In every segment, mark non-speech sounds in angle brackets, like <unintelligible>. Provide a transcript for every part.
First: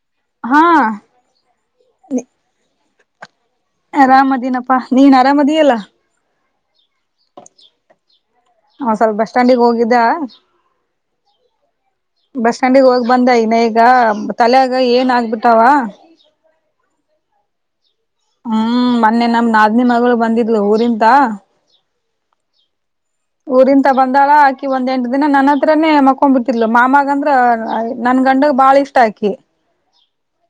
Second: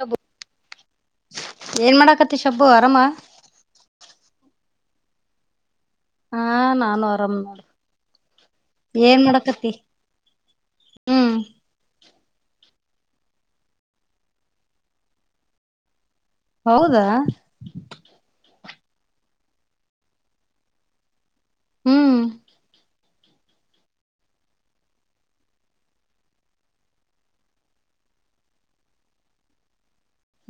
ಶಬ್ಬು ಹಾ ಏನ್ ಮಾಡಾಕತಿ ಶಬ್ಬು ಆರಾಮ ಅರಾಮದೀನಪ್ಪಾ ನೀನ್ ಅರಾಮದಿಿಯಲ್ಲಾ ಹಾ ನಾನು ಆರಾಮ್ ಮಾಡ ಹ ಸ್ವಲ್ಪ ಏನ್ ಬಸ್ ಸ್ಟ್ಯಾಂಡಿಗೆ ಮಾಡಕತಿ ಹೋಗಿದ್ದ ಹ್ಮ್ ಬಸ್ ಸ್ಟ್ಯಾಂಡಿಗೆ ಹೋಗಿ ಬಂದ ಇನ್ನ ಈಗ ತಲೆಾಗ ಏನ್ ಆಗ್ಬಿಟ್ಟಾವ ಹೌದಾ ಹ್ಮ್ ಮೊನ್ನೆ ನಮ್ ನಾದನೇ ಮಗಳು ಬಂದಿದ್ಲು ಊರಿಂತ ಹ್ಮ್ ಊರಿಂತ ಬಂದಳ ಆಕಿ ಒಂದ್ ಎಂಟು ದಿನ ನನ್ನ ಹತ್ರನೆೇ ಮಕ್ಕೊೊಂಡ್ ಬಿಟ್ಟಿರ್ಲ ಮಾಮಗ ಅಂದ್ರ ನನ್ ಗಂಡಗ್ ಬಾಳ ಇ ಇಷ್ಟಾಕಿ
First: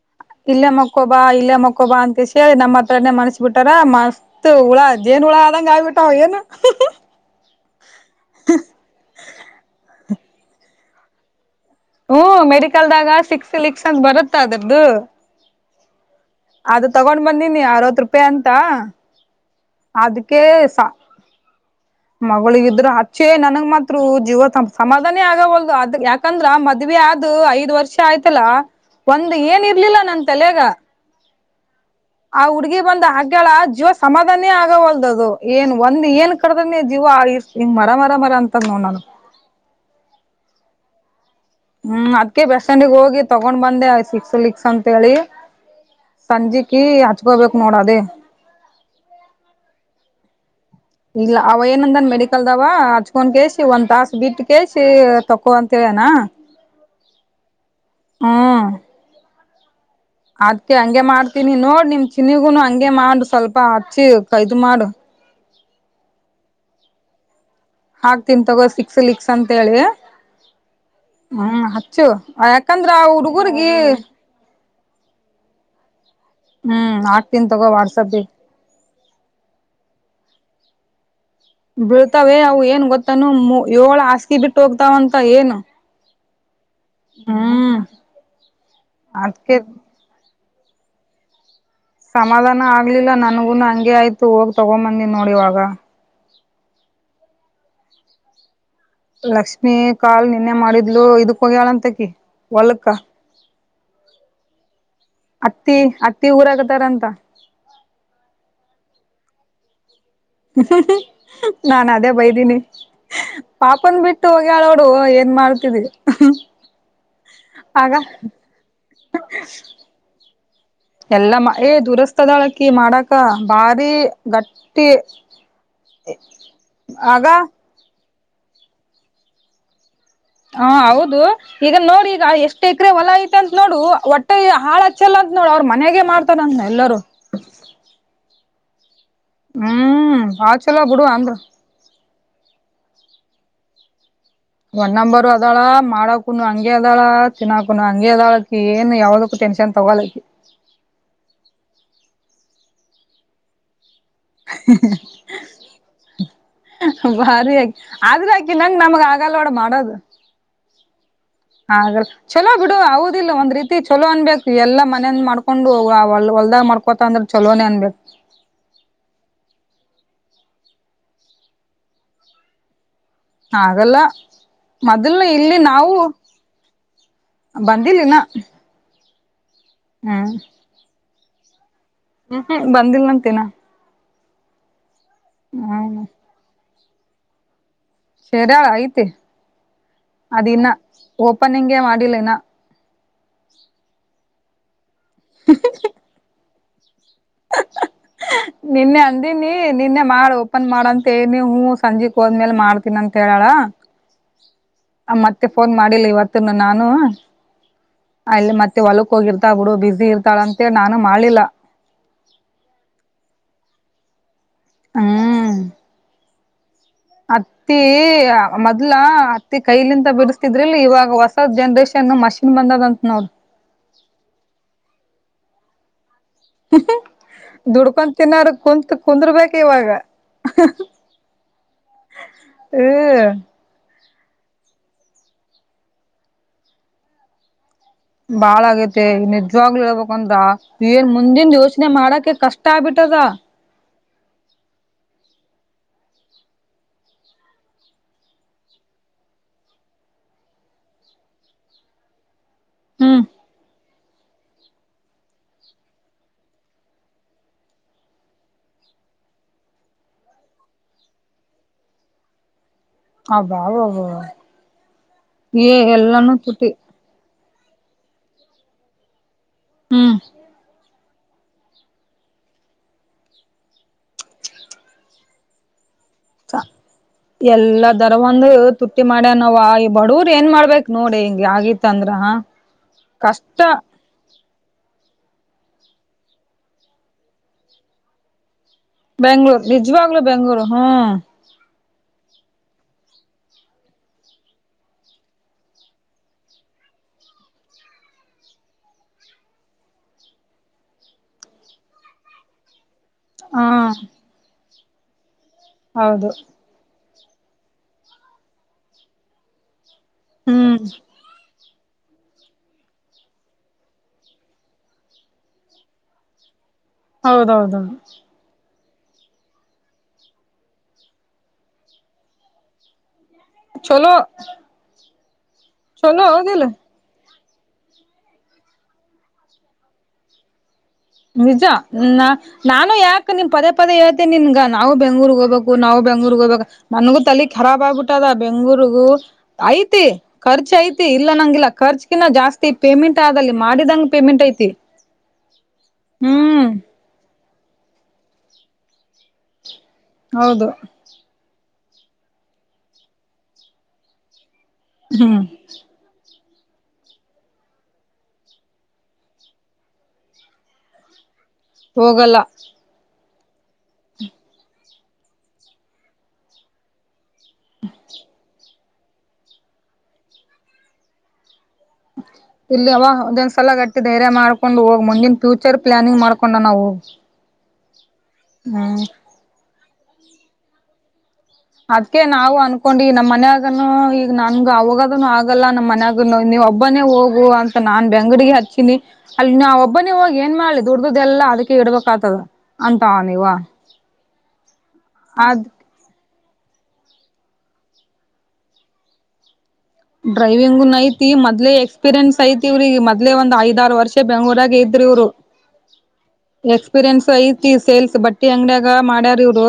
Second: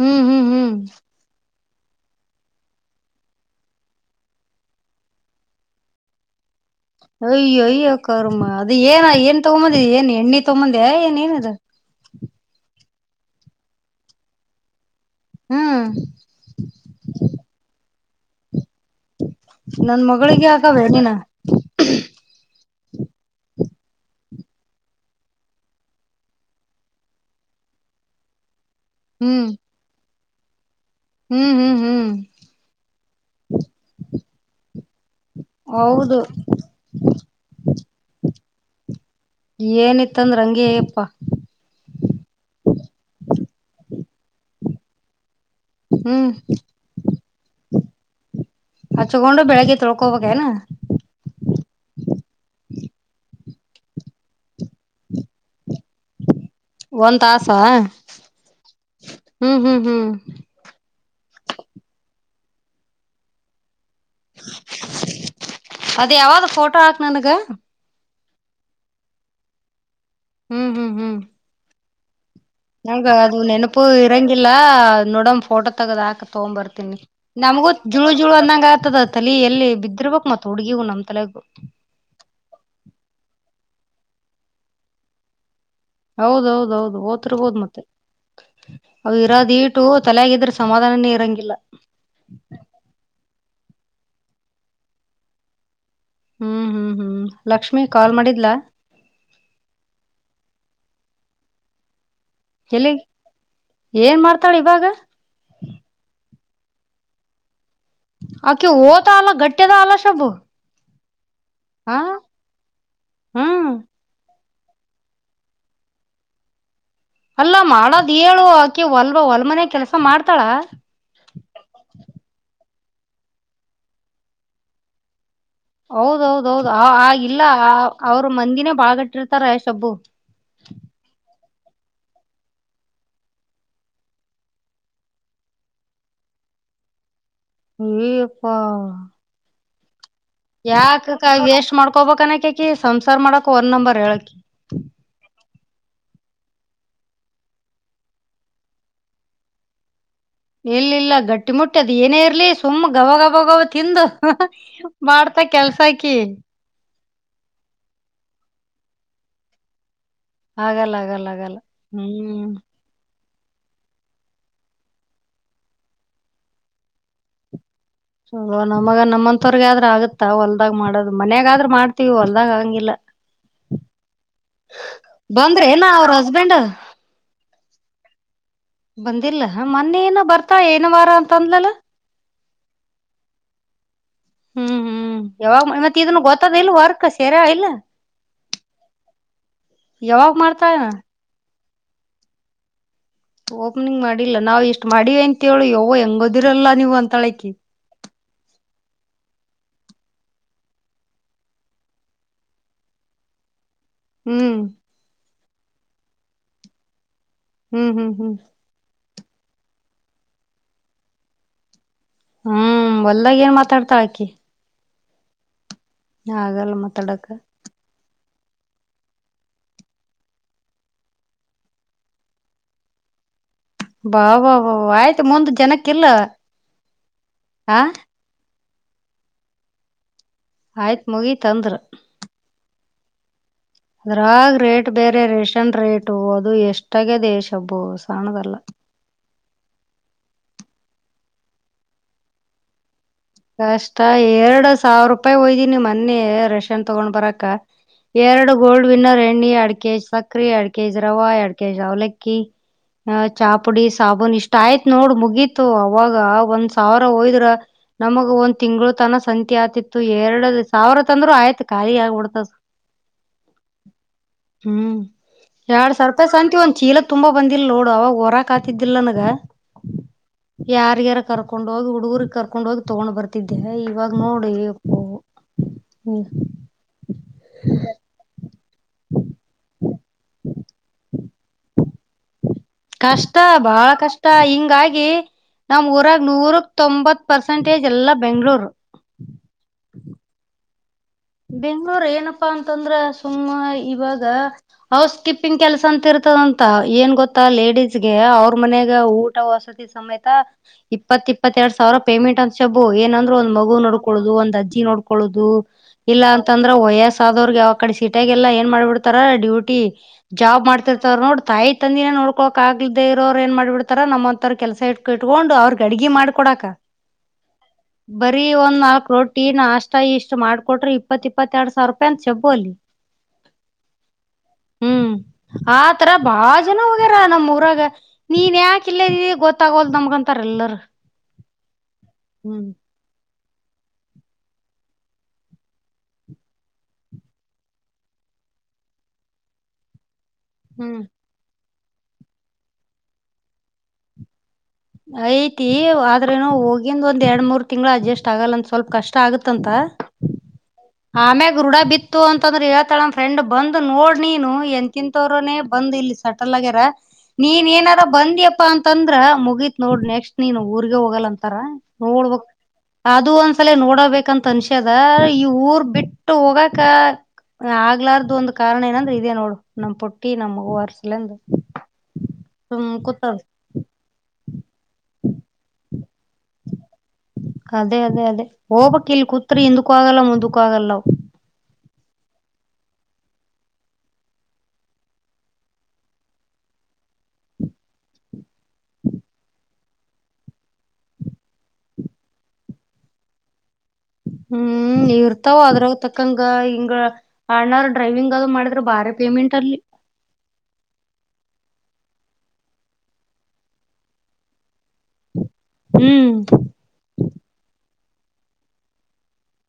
ಹ್ಮ್ ಹ್ಮ್ ಇಲ್ಲೇ ಹ್ಮ್ ಮಕ್ಕೊಬಾ ಇಲ್ಲೇ ಮಕ್ಕೊಬಾ ಅಂತ ಹೇಳಿ ನಮ್ಮ ಹತ್ರರನೆ ಮನ್ಸ್ಬ ಬಿಿಟ್ಟಾರ ಮಸ್ತ್ ಹುಳ ಏನ್ ಉುಳ ಆದಂಗಗೆ ಆಗಿಬಿಟ್ಟಾವ ಏನು ಅಯ್ಯೋ ಅಯ್ಯೋ ಕರ್ಮ ಅದ ಏನ ಏನ್ ತಗೊಂಬಂದಿ ಏನ್ ಎಣ್ಣಿ ತಗೊಂದ್ಯಾ ಏನ್ ಏನದ ಹ್ಮ ಮೆಡಿಕಲ್ದಾಗ ಸಿಕ್ಸ್ ಲಕ್ಸ್ ಅಂದ ಬರುತ್ತ ಅದದ್ದು ಹಾ ಅದು ತಗೊಂಡ್ ಬಂದೀಿನಿ ಅರವತ್ ರೂಪಾಯಿ ಅಂತ ನನ್ ಅದಕ್ಕೆೇ ಮಗಳಿಗೆ ಹಾಕವೇ ಸಾ ನೀನ ಮಗಳಗ ಇದ್ರರು ಹಚ್ಚೆ ನನ್ಗ್ ಮಾತ್ರ ಜೀವ ಸಮಾಧಾನ ಆಗವಲ್ದು ಆದ್ರೆ ಯಾಕ ಯಾಕಂದ್ರ ಮದ್ವಿ ಆದ ಐದ್ ವರ್ಷ ಆಯ್ತಲ್ಲ ಒಂದ ಹ್ಮ್ ಏನ್ ಇರ್ಲಿಲ್ಲ ನನ್ ತಲೆಗ ಹ್ಮ್ ಹ್ಮ್ ಹ್ಮ್ ಆ ಹುಡ್ಗಿ ಬಂದ ಹಾಕೇಳ ಜೀವ ಸಮಾಧಾನೇ ಆಗವಲ್ದದು ಏನ್ ಒಂದ್ ಹೌದು ಏನ್ ಕಡ ಅ ಜೀವ ಆಯ ಹಿಂಗ ಮರ ಮರ ಮರ ಅಂತದ್ ನೋಡ ನಾನು ಏನಿತ್ತ ಅಂದ್ರ ಹಂಗೆ ಅಯ್ಯಪ್ಪಾ ಹ್ಮ್ ಅದಕೆ ಬೆಸ್ ಸ್ಟ್ಯಾಂಡಿಗೆ ಹೋಗಿ ತಗೊಂಡ್ ಬಂದೆ ಸಿಕ್ಸ್ ಲಿಕ್ಸ್ ಅಂತ ಹೇಳಿ ಹ್ಮ್ ಸಂಜಿಕಿ ಹಚ್ಕೋಬೇಕು ನೋಡ ಅದೇ ಹಚ್ಚಕೊಂಡ ಬೆಳಿಗ್ಗೆ ತೊಳ್ಕೋಬೇಕೇನ ಇಲ್ಲ ಅವ ಏನಂದನ್ ಮೆಡಿಕಲ್ದವ ಹಚ್ಕೊಂಡ ಕಸಿ ಒಂದ್ ತಾಸ ಬಿಟ್ಟ ಕಸಿ ತಕ್ಕೋ ಅಂತ ಹೇಳೆನಾ ಒಂದ ತಾಸ ಹ್ಮ್ ಹ್ಮ್ ಹ್ಮ್ ಹ್ಮ್ ಅದಕ್ಕೆ ಹಂಗೆ ಮಾಡ್ತೀನಿ ನೋಡ್ ನಿಮ್ ಚಿನ್ನಿಗುನು ಹಂಗೆ ಮಾಡು ಸ್ವಲ್ಪ ಹಚ್ಚಿ ಕಯ್ದು ಮಾಡು ಅದ್ ಯಾವ್ದ ಫೋಟೋ ಹಾಕ್ ನನಗ ಹಾಕ್ತಿನಿ ತೊಗೋ ಸಿಕ್ಸ್ ಲಿಕ್ಸ್ ಅಂತ ಹೇಳಿ ಹ್ಮ್ ಹ್ಮ್ ಹ್ಮ್ ಹ್ಮ್ ಹಚ್ಚು ಯಾಕಂದ್ರೆ ಆ ಹುಡ್ಗರ್ಗಿ ಇಲ್ಲಾ ನೋಡಮ ಫೋಟೋ ತಗದ್ ಹಾಕ ತಗೋಮ್ ಬರ್ತೀನಿ ಹ್ಮ್ ಹಾಕ್ತೀನ್ ತಗೋ ನಮಗು ಜುಳು ವಾಟ್ಸಪ್ಪಿಗ್ ಜುಳು ಅಂದಂಗ ಆತದ ತಲಿ ಎಲ್ಲಿ ಬಿದ್ದಿರ್ಬಕ್ ಮತ್ತ ಹುಡ್ಗಿಗ ನಮ್ಮ ತಲೆಗ ಬೀಳ್ತಾವೇ ಅವು ಏನ್ ಗೊತ್ತನು ಏಳ ಹಾಸಗಿ ಸ ಬಿಟ್ಟ ಹೋಗತಾವಂತ ಹೇನು ಹೌದೌ ಹೌದೌಹೌದು ಓದತಿರ್ಬೋದು ಮತ್ತೆ ಅ ಇರಾದ ಅದ್ಕೆ ಇಟು ತಲೆಗ ಇದ್ರ ಸಮಾಧನಾನೇ ಇರಂಗಿಲ್ಲ. ಸಮಾಧಾನ ಆಗ್ಲಿಲ್ಲ ನನ್ಗೂನು ಹಂಗೆ ಆಯ್ತು ಹೋಗಿ ತೊಗೊಬಂದಿನ್ ನೋಡ ಈವಾಗ ಹ್ಮ್ ಹ್ಮ್ ಹ್ಮ್ ಲಕ್ಷ್ಮಿ ಕಾಲ್ ಮಾಡಿದ್ಲಾ ಲಕ್ಷ್ಮಿ ಕಾಲ್ ನಿನ್ನೆ ಮಾಡಿದ್ಲು ಇದಕ್ ಹೋಗ್ಯಳ ಅಂತಕಿ ಎಲ್ಲಿ ಏನ್ ಮಾಡ್ತಾಳ ಇವಾಗ ಅತ್ತಿ ಅತ್ತಿ ಊರಾಗ ಅದರಂತ ಆಕೆ ಓದತಾಲ ಗಟ್ಟಿ ಅದಲ್ ಅಲ ಶಬ್ಬು ಹು ಹು ನಾನ್ ಹ ಅದೇ ಬೈದೀನಿ ಹ್ಮ್ ಪಾಪುನ್ ಬಿಟ್ಟು ಹೋಗ <unintelligible> ನೋಡು ಏನ್ ಮಾಡ್ತಿದಿ ಹು ಅಲ್ಲಾ ಮಾಡದ್ ಹೇಳು ಆಕಿ ಹೊಲ್ ಹೊಲ್ ಮನೆಗ ಕೆಲ್ಸ ಮಾಡ್ತಾಳ. ಎಲ್ಲ ಮಾ ಏ ದುರಸ್ಥದಳಕಿ ಮಾಡಾಕ ಭಾರಿ ಗಟ್ಟಿ ಹೌದೌಹೌದೌಹೌದು ಆ ಆಗ ಇಲ್ಲ ಅವರು ಮಂದಿನೇ ಬಾಳ ಗಟ್ಟಿ ಇರ್ತಾರ ಯಶಬ್ಬು ಹಾ ಹೌದು ಈಗ ನೋಡಿ ಈಗ ಎಷ್ಟ್ ಎಕರೆ ಹೊಲ ಐತೆ ಅಂತ ನೋಡು ಒಟ್ಟ ಹಾಳ ಹಚ್ಚಲ್ಲ ಅಂತ ನೋಡು ಅವ್ರ ಮನೆಗೆ ಮಾಡ ಮತ್ತ್ ಎಲ್ಲರೂ ಅಯ್ಯಯ್ಯಪ್ಪ ಹ್ಮ್ ಬಾಳ ಚಲೋ ಬಿಡು ಯಾಕಕಾ ಅಂದ್ರ ವೆಸ್ಟ್ ಮಾಡ್ಕೊಬನಕಕಿ ಸಂಸಾರ್ ಮಾಡಕ ಒನ್ ನಂಬರ್ ಹೇಳಕಿ ಒನ್ ನಂಬರ್ ಅದಾಳ ಮಾಡಕನು ಹಂಗೆ ಅದಾಳ ತಿನ್ನಕು ಹಂಗೆ ಅದಾಳಕಿ ಏನ್ ಯಾವದಕ್ಕ ಟೆನ್ಷನ್ ತಗಾಲಕ್ಕಿ ಇಲ್ಲ ಇಲ್ಲ ಗಟ್ಟಿ ಮುಟ್ಟಿ ಅದ ಏನೇ ಇರ್ಲಿ ಸುಮ್ಮ್ ಗಬ ಗಬ ಗವ ತಿಂದು ಮಾಡ್ತಾ ಕೆಲ್ಸಾಕಿ ಭಾರಿ ಅಕಿ ಆದ್ರ ಅಕಿನಂಗ್ ನಮಗ್ ಆಗಲ್ಲ ನೋಡ ಮಾಡದು ಆಗಲ್ಲ ಆಗಲ್ಲ ಆಗಲ್ಲ ಆಗಲ್ಲ ಹ್ಮ್ ಚಲೋ ಬುಡು ಹೌದ ದಿಲ್ಲ ಒಂದ್ ರೀತಿ ಚಲೋ ಅನ್ಬೇಕ ಎಲ್ಲ ಮನೇಂದ ಮಾಡ್ಕೊಂಡು ಹೊಲ್ದಾಗ್ ಮಾಡ್ಕೋತಳ ಅಂದ್ರ ಚಲೋನೇ ಅನ್ಬೇಕ ಚಲೋ ನಮಗ ನಮ್ಮಂತವರ್ಗಿ ಆದ್ರ ಆಗತ್ತಾ ಹೊಲ್ದಾಗ್ ಮಾಡದ್ ಮನ್ಯಾಗ ಆದ್ರ ಮಾಡ್ತಿವಿ ಹೊಲ್ದಾಗ ಹಾಗಂಗಿಲ್ಲ ಆಗಲ್ಲ ಮೊದಲ್ ಇಲ್ಲಿ ಬಂದ್ರ ಏನ ನಾವು ಅವ್ರ ಹಸ್ಬೆಂಡ್ ಬಂದಿಲ್ಲಿನ ಬಂದಿಲ್ಲ ಮೊನ್ನೆನ ಬರ್ತಾ ಏನ ವಾರ ಅಂತ ಅಂದ್ಲಲ ಹ್ಮ್ ಹ್ಮ್ ಬಂದಿಲ್ಲ ಅಂತಿನಾ ಹ್ಮ್ ಹ್ಮ್ ಯಾವಾಗ ಹ್ಮ್ ಮತ್ತ ಇದನ್ ಗೊತ್ತದ ಇಲ್ ವರ್ಕ್ ಸೆರಾಳ ಇಲ್ಲ ಸೆರ್ಯಾಳ ಐತಿ ಯಾವಾಗ್ ಅದಿನ್ನ ಮಾಡ್ತಾಳ ಓಪನಿಂಗೇ ಮಾಡಿಲ್ಲಿನ ಓಪನಿಂಗ್ ಮಾಡಿಲ್ಲ ನಾವ್ ಇಷ್ಟ್ ಮಾಡಿವಿ ಅಂತೇಳ ಯವ್ವ ಹೆಂಗದಿರಲ್ಲಾ ನೀವು ಅಂತಳಕಿ <unintelligible> ನಿನ್ನೆ ಅಂದಿನಿ ನಿನ್ನೆ ಮಾಡ ಓಪನ್ ಮಾಡಂತ ಹೇಳಿನಿ ಹೂ ಸಂಜಿಕ್ ಹೋದ್ಮೇಲ ಮಾಡ್ತ ತಿನ್ನಂತ ಹೇಳಾಳ ಹ್ಮ್ ಆ ಮತ್ತಿ ಫೋನ್ ಮಾಡಿಲ್ಲ ಇವತ್ತುನು ನಾನು ಹ್ಮ್ ಹ್ಮ್ ಹ್ಮ್ ಅಲ್ಲಿ ಮತ್ತ ಮತ್ತೆ ಹೊಲಕ್ ಹೋಗಿರ್ತಾಳ ಬಿಡು ಬಿಸಿ ಇರ್ತಾಳ ಅಂತೇಳ ನಾನು ಮಾಡ್ಲಿಲ್ಲ ಹ್ಮ್ ಒಲ್ದಾಗ ಏನ್ ಮಾತಾಡ್ತಾಳ ಆಕಿ ಹ್ಮ್ ಆಗಲ್ಲ ಮತ್ತ ಅದ ಅತ್ತಿ ಮೊದ್ಲ ಅತ್ತಿ ಕೈಲಿಂತ ಬಿಡಸ್ತಿದ್ರಿಲ್ಲ ಇವಾಗ ಹೊಸದ್ ಜನ್ರೇಷನ್ ಮ ನ ಬಂದದಂತ ನೋಡ್ ಅಬ್ಬಾಬಬ ಆಯ್ತ ಮುಂದ ಜನಕ್ಕ ಇಲ್ಲ ಆ ದುಡ್ಕೂಂದ ತಿನ್ನೋರ ಕುಂತ್ ಕುಂದರ್ಬೇಕ ಇವಾಗ ಆಯ್ತ ಮುಗಿತಂದರ ಹ್ಮ ಅದ್ರಾಗ ರೇಟ್ ಬೇರೆ ರೇಷನ್ ರೇಟ ಅದು ಎಷ್ಟಾಗದೆ ಶಬು ಬಾಳ ಆಗ್ಯದ ಮತ್ತೆ ನಿಜವಾಗ್ಲ ಹೇಳ್ಬೇಕ ಅಂದ್ರ ಏನ್ ಮುಂದಿನ್ದ ಯೋಚನೆ ಮಾಡಕ ಕಷ್ಟ ಆಗ್ಬಿಟ್ಟದ ಕಷ್ಟ ಎರಡ್ ಸಾವಿರ ರೂಪಾಯಿ ಹೋಯ್ದೀನಿ ಮನ್ನೆ ರೇಷನ್ ತಗೊಂಡ್ ಬರಾಕ ಎರಡು ಗೋಲ್ಡ್ ವಿನ್ನರ್ ಎಣ್ಣಿ ಎಡ್ ಕೆಜಿ ಸಕ್ರಿ ಎಡ್ ಕೆಜಿ ರವಾ ಎಡ್ ಕೆ ಜಿ ಅವಲಕ್ಕಿ ಹ ಹ್ಮ್ ಚಾಹ ಪುಡಿ ಸಾಬೂನ್ ಇಷ್ಟ ಆಯ್ತ್ ನೋಡ್ ಮುಗೀತು ಅವಾಗ ಒಂದ್ ಸಾವಿರ ಹೋಯ್ದ್ರ ನಮಗ ಒಂದ್ ತಿಂಗಳತನ ಸಂತಿ ಆತಿತ್ತು ಎರಡ ಸಾವಿರ ತಂದ್ರರು ಆಯ್ತು ಖಾಲಿ ಆಗ್ಬಿಡ್ತ ಅಬ್ಬಾಬಾಬಾ ಹ್ಮ್ ಏ ಎಡ್ ಸಾವಿರ ರೂಪಾಯಿ ಎಲ್ಲಾನೂ ಸಂತಿ ತುಟಿ ಒಂದ ಚೀಲ ತುಂಬಾ ಬಂದಿಲ್ಲ ನೋಡ ಅವಾಗ ಹೊರಕ ಆತಿದ್ದಿಲ್ಲ ನನ್ಗ ಹ್ಮ್ ಯಾರಿಗ ಯರ ಕರ್ಕೊಂಡ್ ಹೋಗಿ ಹುಡುಗುರಿಗೆ ಕರಕೊಂಡ ಹೋಗಿ ತಗೊಂಡ್ ಬರ್ತಿದ್ದೆ ಇವಾಗ ನೋಡ ಏ ಯಪ್ಪೋ ಸಾ ಎಲ್ಲಾ ದರ ಒಂದು ತುಟ್ಟಿ ಮಾಡ್ಯ ನವು ಬಡವರ್ ಏನ್ ಮಾಡ್ಬೇಕ್ ನೋಡಿ ಹಿಂಗ ಆಗಿ ತಂದ್ರ ಕಷ್ಟ ಬಾಳ ಕಷ್ಟ ಹಿಂಗಾಗಿ ನಮ್ ಊರಾಗ ನೂರಕ್ ತೊಂಬತ್ ಪರ್ಸೆಂಟೇಜ್ ಎಲ್ಲಾ ಬೆಂಗ್ಗಳೂರ ಬೆಂಗ್ಳೂರು ನಿಜವಾಗ್ಲ ಬೆಂಗ್ೂರು ಹ್ಮ ಬೆಂಗ್ಳೂರ್ ಏನಪ್ಪಾ ಅಂತಂದ್ರ ಸುಮ್ಮ ಇವಾಗ ಹೌಸ್ಕಿಪ್ಪಿಂಗ್ ಕೆಲಸ ಅಂತ ಇರ್ತದಂತ ಏನ್ ಗೊತ್ತಾ ಲೇಡಿಸಸ್ ಗೆ ಅವ್ರ ಮನಾಗ ಊಟ ವಸದ ಸಮೇತ ಇಪ್ಪತ್ತ ಇಪ್ಪತ್ತೆರಡು ಸಾವಿರ ಪೇಮೆಂಟ್ ಅಂತ ಶಬು ಏನಂದ್ರೂ ಒಂದ್ ಹಾ ಮಗು ನೋಡ್ಕೊಳ್ಳೋುದು ಒಂದ ಅಜ್ಜಿ ನೋಡ್ಕೊಳ್ಳೋುದು ಇಲ್ಲಾ ಹೌದು ಅಂತಂದ್ರ ಅಂದ್ರ ವಯಸ್ ಆದವ್ರಿಗೆ ಯಾವ ಕಡೆ ಸೀಟಾಗಲ್ಲ ಏನ್ ಮಾಡ್ಬಿಡ್ತಾರ ಡ್ಯೂಟಿ ಜಾಬ್ ಹ್ಮ್ ಮಾಡ್ತಿರ್ತವ ನೋಡ್ತಾ ಆಯ್ತ ತಂದಿನ ನೋಡ್ಕೊಕ್ ಆಗ್ಲೇ ಇರೋವ್ ಏನ್ ಮಾಡ್ಬಿಡ್ತಾರ ನಮ್ಮ್ಂಂತವ ಕೆಲಸ ಇಟ್ಕ ಇಟ್ಕೊಂಡು ಅವ್ರಗ್ ಅಡಿಿ ಮಾಡ್ಕೊಡಕ್ ಹೌದೌದು ಬರೀ ಒಂದ್ ನಾಲ್ಕ್ು ರೋಟಿ ನ ಅಷ್ಟ ಇಷ್ಟು ಮಾಡ್ ಕೊಟ್ರೆ ಇಪ್ಪತ್ತ ಇಪ್ಪತ್ತ ಎರಡ್ಾವರ ರೂಪಾಯಿ ಅಂತ ಶಬೋಲಿ ಚಲೋ ಹ್ಮ್ ಆ ತರ ಚಲೋ ಬಾಳ ಹೌದಿಲ್ಲ ಜನ ರ ನಮ್ ಊರಾಗ ನೀನ್ ಯಾಕ ಇಲ್ಲೇದಿ ಗೊತ್ತಾಗೋಲ್ ನಮ್ಗಂತಾರ ಎಲ್ಲರು ನಿಜ ಹ ಹ್ಮ್ ನಾನು ಯಾಕೆ ನೀನ್ ಪೇ ಪದೇಳ್ೇಿನ್ಗ ನಾವು ಬೆಂಗ್ೂಗ್ ಹೋಗಬೇಕು ನಾವು ಬೆಂಗ್ೂರ್ಗ್ ಹೋಗಬೇಕಕ್ ನನ್ಗು ತಲೆ ಖರಾಬ್ ಆಗ್ಬಿಟ್ಟದ ಬೆಂಗ್ಳೂರ್ಗು ಐ್ತಿ ಖರ್ಚು ಹ್ಮ್ ಐತಿ ಇಲ್ಲ ನಂಂಗಿಲ್ಲ ಖರ್ಚಗಿ ಜಾಸ್ತಿ ಪೇಮೆಂಟ್ ಆಲ್ಲಿ ಮಾಡಿದಂಗೆ ಪೇಮೆಂಟ್ ಐತಿ ಐತಿ ಆದ್ರೇನು ಹ್ಮ್ ಹೋಗಿಂದ ಒಂದ್ ಎರಡ್ ಮೂರ್ ತಿಂಗಳು ಅಡ್ಜಸ್ಟ್ ಆಗಲ್ಲಂದ ಸ್ವಲ್ಪ ಕಷ್ಟ ಆಗುತ್ತಂತ ಹೌದು ಆಮ್ಯಾಗ ೃಢ ಬಿತ್ತು ಅಂತಂದ್ರ ಹೇಳ್ತಾಳ ನಮ್ಮ ಫ್ರೆಂಡ್ ಬಂದ್ ನೋಡ್ ನೀನು ಎ ಹ್ಮ್ ಕಿಂತವ್ರನೆ ಬಂದ್ ಇಲ್ಲಿ ಸಟಲ್ ಆಗ್ಯಾರ ನೀನ್ ಏನಾರ ಬಂದ್ಯಪ್ಪಾ ಅಂತಂದ್ರ ಮುಗ ನೋಡ್ ನೆಕ್ಸ್ಟ್ ನೀನು ಊರ್ಗೆ ಹೋಗಲ್ಲ ಅಂತಾರ ಹೋಗಲ್ಲ ನೋಡ್ಬಕ್ ಅದು ಒಂದ್ಸಲ ನೋಡಬೇಕಂತ ಅನ್ಸ್ಯದ ಈ ಊರ್ ಬಿಟ್ಟ ಹೋಗಕ ಆಗ್ಲಾರ್ದು ಒಂದ ಕಾರಣ ಏನಂದ್ರೆ ಇದೇ ನೋಡು ನಮ್ ಪುಟ್ಟಿ ನಮ್ಗುವರ್ಸಲಂದು ಇಲ್ಲ ಒಂದೊಂದ್ ಸಲ ಗಟ್ಟ ಧೈರ್ಯ ಮಾಡಕೊಂಡು ಹೋಗ್ ಮುಂದಿನ ಫ್ಯೂಚರ್ ಪ್ಲಾನಿಂಗ್ಕೊಂಡ ನಾವು ಅದೇ ಅದೇ ಅದೇ ಹ್ಮ್ ಹೋಗಬಕ್ ಇಲ್ ಕೂತ್ರಿ ಹಿಂದಕ್ಕೂ ಆಗಲ್ಲ ಮುಂದಕ್ಕೂ ಆಗಲ್ಲ ಅದ್ಕ ನಾವು ಅನ್ಕೊಂಡು ನಮ್ಮ ಮನ್ಯಾಗನು ಈಗ ನನ್ ಅವಾಗದನು ಆಗಲ್ಲಾ ನಮ್ಮ ಮನ್ಯಾಗ ನೀ ಒಬ್ಬನೇ ಹೋಗು ಅಂತ ನಾನ್ ಬೆಂಗಡಿಗೆ ಹಚ್ಚಿನಿ ಅಲ್ಲಿ ನಾವ ಒಬ್ಬನ ಹೋಗಿ ಏನ್ ಮಾಡ್ಲಿ ದುಡ್ಡ್ದ್ದ ಎಲ್ಲಾ ಅದಕ್ಕೆ ಇಡ್ಬೇಕ ಆತದ ಅಂತಾವ ನೀವ ಹ್ಮ್ ಇರ್ತಾವ ಅದ್ ಅದ್ರವ ತಕ್ಕಂಗ ಹಿಂಗ ಅಣ್ಣಾರ ಡ್ರೈವಿಂಗ್ ಅದು್ ಮಾಡಿದ್ರೆ ಬಾರಿ ಪೇಮೆಂಟ್ ಅಲ್ಲಿ ಡ್ರೈವಿಂಗ್ ಐತಿ ಮದ್ಲೆ ಎಕ್ಸ್ಪೀರಿಯನ್ಸ್ ಐತಿ ಇವ್ರಿಗೆ ಮೊದ್ಲೆ ಒಂದ ಐದಾರು ವರ್ಷ ಬೆಂಗಗಳೂಾಗ ಐತಿ ಹ್ಮ್ ಎಕ್ಸ್ಪೀರಿಯನ್ಸ್ ಐತಿ ಸೇಲ್ಸ್ ಬಟ್ ಅಂಗಡಿಯಾಗ ಮಾಡ್ಯಾರ ಇವ್ರು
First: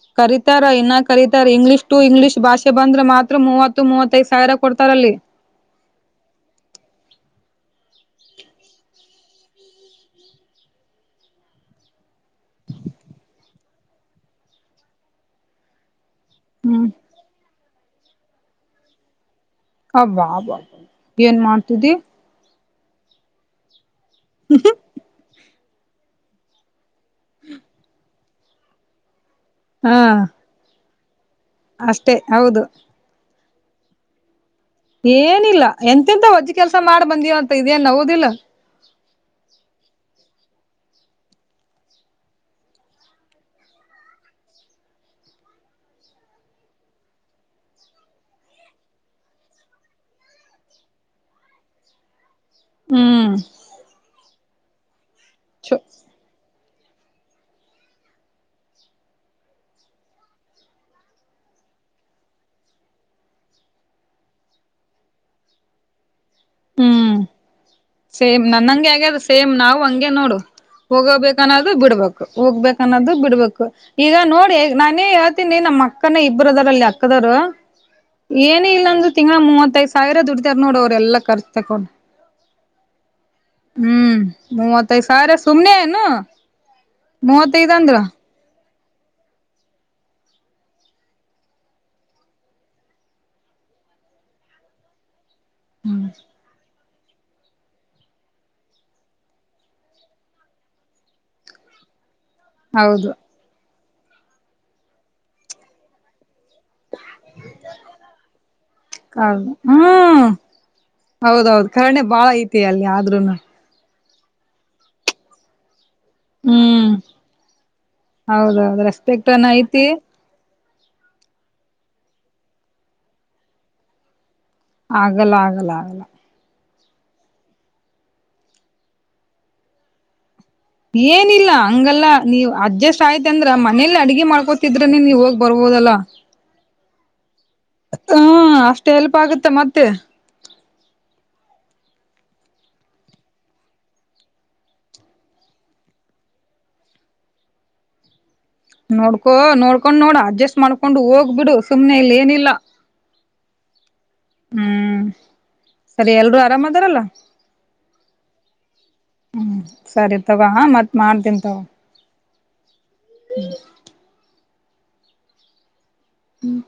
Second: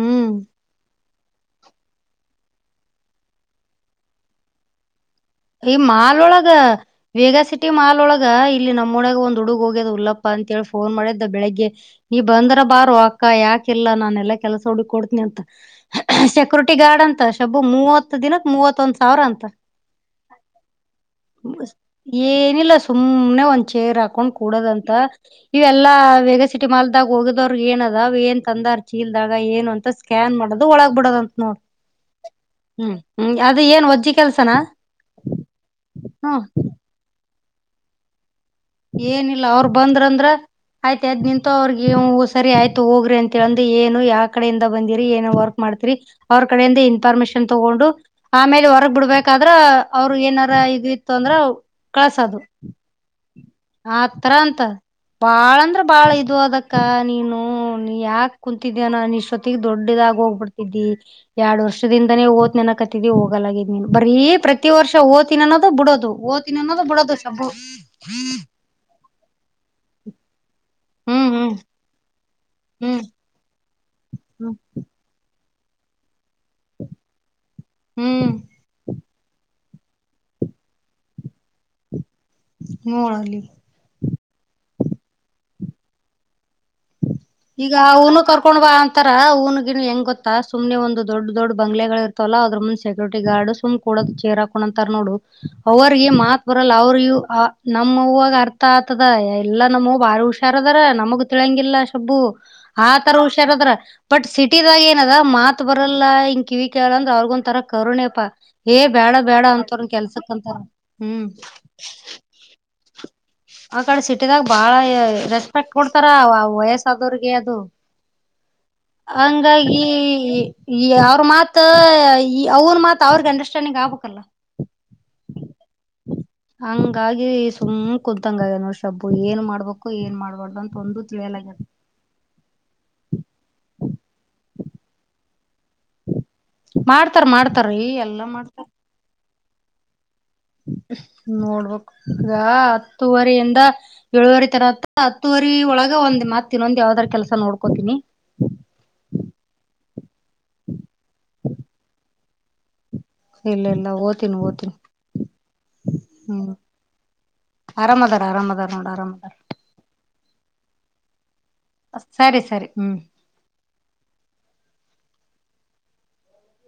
ಹ್ಮ್. ಕರತಾರ ಇನ್ನಕ್ ಕರೀತಾರೆ ಇಂಗ್ಲೀಷ್ ಟು ಇಂಗ್ಲಿಷ್ ಭಾಷೆ ಬಂದ್ರೆ ಮಾತ್ರತ್ವತ್ತು ಮೂವತ್ತೈದ್ ಸಾವಿರ ಕೊಡ್ತಾರ ಅಲ್ಲಿ ಈ ಮಾಲ್ೊಳಗ ಬೇಗ ಸಿಟಿ ಮಾಲ್ ಒಳಗ ಇಲ್ಲಿ ನಮ್ಮಡಾಗ ಒಂದ್ ಹುಡುಗ ಹೋಗ್ಯದ್ ಉಲ್ಲಪ್ಪ ಅಂತೇಳಿ ಫೋನ್ ಮಾಡಿದ್ದ ಬೆಳಿಗ್ಗೆ ನೀ ಬಂದ್ರ ಬಾರು ಅಕ್ಕ ಯಾಕೆಲ್ಲಾ ನಾನ ಎಲ್ಲಾ ಕೆಲ್ಸ ಹುಡುಕ್ ಕೊಡ್ತನಿ ಅಂತ ಸೆಕ್ಯೂರಿಟಿ ಹ್ಮ್ ಗಾರ್ಡ್ ಅಂತ ಶಬ್ಬು ಮೂವತ್ ದಿನಕ್ ಮೂವತ್ತ ಒಂದ್ ಸಾವಿರ ಅಂತ ಅವ್ವಾ ಅವ ಏನ್ ಮಾಡ್ತಿದ್ದಿ.. ಏನಿಲ್ಲ ಸುಮ್ನೆ ಒಂದ್ ಚೇರ್ ಹಾಕೊಂಡ್ ಕುೂಡದಂತ.. ಇವೆಲ್ಲಾ ಬೇಗ ಸಿಟಿ ಮಾಲ್ದಾಗ ಹೋಗಿದವ್ರಿಗೆ ಏನದ ಏನ್ ತಂದಾರ್. ಚೀಲ್ದಾಗ ಏನು ಅಂತ ಹಾ ಸ್ಕ್ಯಾನ್ ಮಾಡದು ಒಳಗ್ ಬಿಡದ ಅಂತ ನೋಡಿ. ಅಷ್ಟೇ ಹೌದು.. ಹ್ಮ್ ಹ್ಮ್ ಅದ ಏನ್ ಒಜ್ಜಿ ಕೆಲ್ಸನಾ.. ಏನಿಲ್ಲ ಎಂತೆಂತ ಹ್ಮ ವಜ್ಜ ಕೆಲ್ಸ ಮಾಡ್ ಬಂದೀವಂತ ಇದೇನ್ ನೋವುದಿಲ್ಲ. ಏನಿಲ್ಲ ಅವ್ರ ಬಂದ್ರಂದ್ರ. ಆಯ್ತು ಅದ್ ನಿಂತು ಅವ್ರಿಗ ಸರಿ ಆಯ್ತು ಹೋಗ್ರಿ ಅಂತೇಳ್ ಏನು ಯಾವ ಕಡೆಯಿಂದ ಬಂದಿರಿ ಏ ವರ್ಕ್.. ಮಾಡ್ತರಿ ಅವ್ರ ಕಡೆಯಿಂದ ಇನ್ಫಾರ್ಮೇಶನ್ ತಗೊಂಡು.. ಆಮೇಲೆ ಹೊರಗ್ ಬಿಡ್ಬೇಕಾದ್ರ ಅವರು ಏನಾರ ಇದ ಇತ್ತು ಅಂದ್ರ ಕಳ್ಸದು.. ಹ್ಮ್.. ಆ ಹತ್ರ ಅಂತ ಬಾಳ ಅಂದ್ರ ಬಾಳ ಇ್ ಅದಕ್.. ಅಕ್ಕ ನೀನು ಯಾಕ ಕುಂತಿದ್ದೀ ನಾನನ್ ಇಷ್ಟೊತ್ತಿಗೆ ದೊಡ್ಡದಾಗ ಹೋಗ್ಬಿಡ್ತಿದ್ದಿ.. ಎರಡ್ ವರ್ಷದಿಂದಾನೇ ಓದ್ ನೆನ ಕತ್ತತಿದಿ ಹೋಗಲಾಗಿದ್ ನೀನ್ ಬರೀ ಪ್ರತಿ ವರ್ಷ ಓ್ತಿನಿ ಅನ್ನೋದು ಬಿಡದು ಓ್. ನ್ನನ್ನದು ಹ್ಮ್ ಬಿುಡದುಷಬ್ಬು. ಸೇಮ್ ನನ್ನಂಗೆ ಆಗ್ಯದು ಸೇಮ್ ನಾವು ಹಂಗೆ ನೋಡು ಹ್ಮ್ ಹ್ಮ್ ಹೋಗೋಬೇಕನ್ನದು ಬಿಡ್ಬು. ಹೋಗ್ಬೇಕ ಹ್ಮ್ ಅನ್ನೋದು ಬಿಡ್ಬೇಕು ಈಗ ಹ್ಮ್ ನೋಡಿ. ನಾನೇ ಹೇಳ್ತೀನಿ ನಮ್ಮ್ ಅಕ್ಕನ ಇಬ್ಬರುದಾರ ಅಲ್ಲಿ ಅಕ್ಕದವರು ಹ್ಮ್ ಏನ್. ಮ ಇಂದು ತಿಂಗಗಳ ಮೂವತ್ತೈದು ಸಾವಿರ ದುಡ್ತಾರ್ ನೋಡ ಅವ್ರ ಎಲ್ಲಾ ಖರ್ಚ್ ತಕೊಂಡು... ನೋಡಲ್ಲಿ.. ಹ್ಮ್ ಮೂವತ್ತೈದ್ ಸಾರ ಸುಮ್ನೆ ಏನು... ಮೂವತ್ತೈದ್ ಈಗ ಅಂದ್ರ ಹನು ಕರ್ಕೊಂಡ್ ಬ. ತರ ಊನ್ಗಿನ್ ಹೆಂಗ ಗೊಾ ಸು್ನೆ ಒಂದು ದೊಡ್ಡ ದೊಡ್ ಬಂಗ್ಗಳ ಇರ್ತವಲ್ಲ ಅದ್ರ ಮುಂದ ಸೆಕ್ಯೂರಿಟಿ ಗಾರ್ಡ್ ಸುಮ್.. ಕೊಡೋದು ಚೇರ್ ಹಾಕೊಂಡಂತಾರ ನೋಡು ಅವ್ರಿಗೆ ಮಾತ್ ಬರಲ್ಲ ಅವ್ರೂ ಆ... ನಮ್ಮ ಹೂವಾಗ ಅರ್ಥ ಆತದ ಎಲ್ಲಾ ನಮ್ಮ ಹೂ ಬಾರಿ ಹುಷಾರದಾರ ನಮಗ ತಿಳಂಗಿಲ್ಲ ಶಬ್ಬು. ಹೌದು ಆತರ ಹುಷಾರದ್ರ ಬಟ್ ಸಿಟಿದಾಗ ಏನ ಅದ ಮಾತ್ ಬರಲ್ಲ ಕಿವಿ ಕೇಳಂದ ಅವ್ರಗ ಒಂ ತರ ಕರುಣೆಪಾ ಏ ಬೇಡ ಬೇಡ ಕರ್ಣ ಅಂತಾರ ಹ್ಮ್ ಕೆಲ್ಸಕ್ ಅಂತ ಹೌದೌದು ಕರ್ಣೆ ಬಾಳ ಐತಿ ಅಲ್ಲಿ ಆದ್ೂನು ಆ ಕಡೆ ಸಿಟಿದಾಗ ಬಾಳ ರೆಸ್ಪೆಕ್ಟ್ ಕೊಡ್ತಾರ ವಯಸ್ ಹ್ಮ್ ಆದವ್ರಿಗೆ ಅದು ಹೌದೌದು ರೆಸ್ಪೆಕ್ಟ್ ಅನ್ನ ಹಂಗಾಗಿ ಐತಿ ಈ ಅವ್ರ ಮಾತ್ ಅವನ್ ಮಾತ್ ಅವ್ರಗೆ ಅಂಡರ್ಸ್ಟ್ಯಾಂಡಿಂಗ್ ಆಗ್ಬೇಕಕ್ಲ್ಲ ಆಗಲ್ಲ ಆಗಲ್ಲ ಆಗಲ್ಲ ಹಂಗಾಗಿ ಸುಮ್ ಕುಂತಂಗಗ ನೋ ಶಬ್ಬು ಏನ್ ಮಾಡ್ಬೇಕು ಏನ್ ಮಾಡ್ಬ್ದು ಅಂತ ಒಂದು ಏನಿಲ್ಲ ತಿಳಿಯಲಾಗ್ಯದ ಹಂಗಲ್ಲ ನೀವ್ ಅಡ್ಜಸ್ಟ್ ಆಯ್ತ ಅಂದ್ರ ಮನೇಲಿ ಅಡಗೆ ಮಾಡ್ಕೋತಿದ್ರನೆ ನೀವ ಹೋಗ್ ಬರ್ಬೋದಲ್ಲಾ ಮಾಡ್ತಾರ ಮಾಡ್ತಾರೀ ಎಲ್ಲಾ ಮಾಡ್ತಾರ ತೆಲ್ಪ ಆಗುತ್ತೆ ಮತ್ತೆ ನೋಡ್ಬೇಕು ಈಗ ಹತ್ತೂುವರಿಯಿಂದ ಏಳುವರಿ ತರತ್ತ ಹತ್ತುವರಿ ಒಳಗ ಒಂದ್ ಮಾತಿನಂದ ಯಾವ್ದಾರ ಕೆಲಸ ನೋಡ್ಕೊತೀಿನಿ ನೋಡ್ಕೊ ನೋಡ್ಕೊಂಡ್ ನೋಡ ಅಡ್ಜಸ್ಟ್ ಮಾಡ್ಕೊಂಡು ಹೋಗ್ಬಿಡು ಸುಮ್ನೆ ಇಲ್ಲಿ ಏನಿಲ್ಲಾ ಇಲ್ಲ ಇಲ್ಲ ಓ್ತೀನಿ ಓತೀನಿ ಹ್ಮ್ ಸರಿ ಎಲ್ರೂ ಹ್ಮ್ ಆರಾಮದಾರಲ್ಲ ಆರಾಮ ಅದಾರ ಆರಾಮ ಅದ ನೋಡ ಆರಾಮ ಅದ ಹ್ಮ ಸರಿ ತಗೋ ಹ ಮತ್ತ ಮಾಡ್ತೀನಿ ತಗೋ ಸರಿ ಸರಿ ಹ್ಮ್ ಹ್ಮ್ ಹ್ಮ್